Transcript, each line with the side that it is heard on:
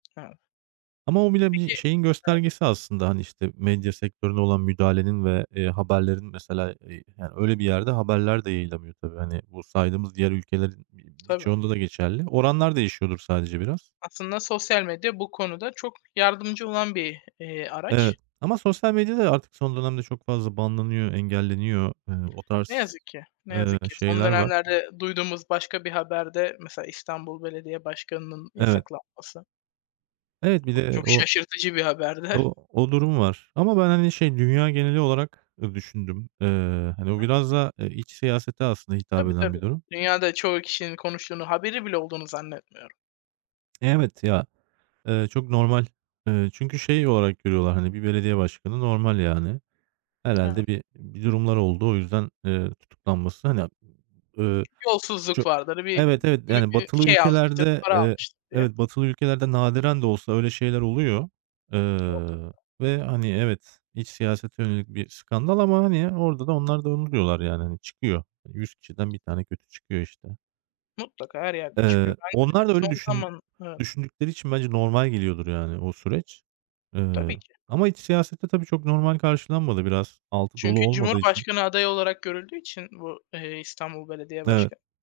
left: Evet.
right: Ama o bile
left: Peki
right: bir şeyin
left: Evet.
right: göstergesi aslında, hani, işte, medya sektörüne olan müdahalenin ve, eee, haberlerin mesela, eee yani öyle bir yerde haberler de yayılamıyor tabii. Hani, bu saydığımız diğer ülkelerin bi
left: Tabii.
right: birçoğunda da geçerli. Oranlar değişiyordur sadece biraz.
left: Aslında sosyal medya bu konuda çok yardımcı olan bir, eee,
right: Evet.
left: araç.
right: Ama sosyal medyada da artık son dönemde çok fazla ban'lanıyor engelleniyor. Eee, o
left: Ne
right: tarz,
left: yazık ki, ne
right: eee,
left: yazık ki. Son
right: şeyler var.
left: dönemlerde duyduğumuz başka bir haber de mesela İstanbul Belediye Başkanı'nın
right: Evet.
left: yasaklanması.
right: Evet bir
left: O da
right: de
left: çok
right: o
left: şaşırtıcı bir haberdi.
right: O o durum var. Ama ben, hani, şey, dünya geneli olarak, ııı, düşündüm. Eee, hani, o
left: Hı.
right: biraz da, eee, iç siyasete aslında hitap
left: Tabii,
right: eden bir
left: tabii.
right: durum.
left: Dünyada çoğu kişinin konuştuğunu haberi bile olduğunu zannetmiyorum.
right: Evet ya. Eee, çok normal. Eee, çünkü şey olarak görüyorlar, hani, bir belediye başkanı normal, yani. Herhâlde
left: Evet.
right: bir bir durumlar oldu. O yüzden, eee, tutuklanması, hani, ııı,
left: Yolsuzluk
right: çok
left: vardır, bir
right: Evet, evet,
left: mü
right: yani
left: eee,
right: batılı
left: şey almıştır,
right: ülkelerde
left: para
right: eee
left: almıştır diye.
right: Evet, batılı ülkelerde nadiren de olsa öyle şeyler oluyor, eee,
left: [unintelligible]
right: ve, hani, evet, iç siyasete yönelik bir skandal ama, hani, orada da onlar da onu diyorlar, yani, hani, çıkıyor. 100 kişiden 1 tane kötü çıkıyor, işte.
left: Mutlaka, her yerde
right: Eee,
left: çıkıyor. Ben, eee,
right: onlar da öyle
left: son
right: düşün
left: zaman Evet.
right: düşündükleri için bence normal geliyordur, yani, o süreç. Eee,
left: Tabii ki.
right: ama iç siyasette tabii, çok normal karşılanmadı. Biraz altı dolu
left: Çünkü
right: olmadığı için.
left: cumhurbaşkanı adayı olarak görüldüğü için bu, eee, İstanbul Belediye
right: Evet.
left: Başkanı.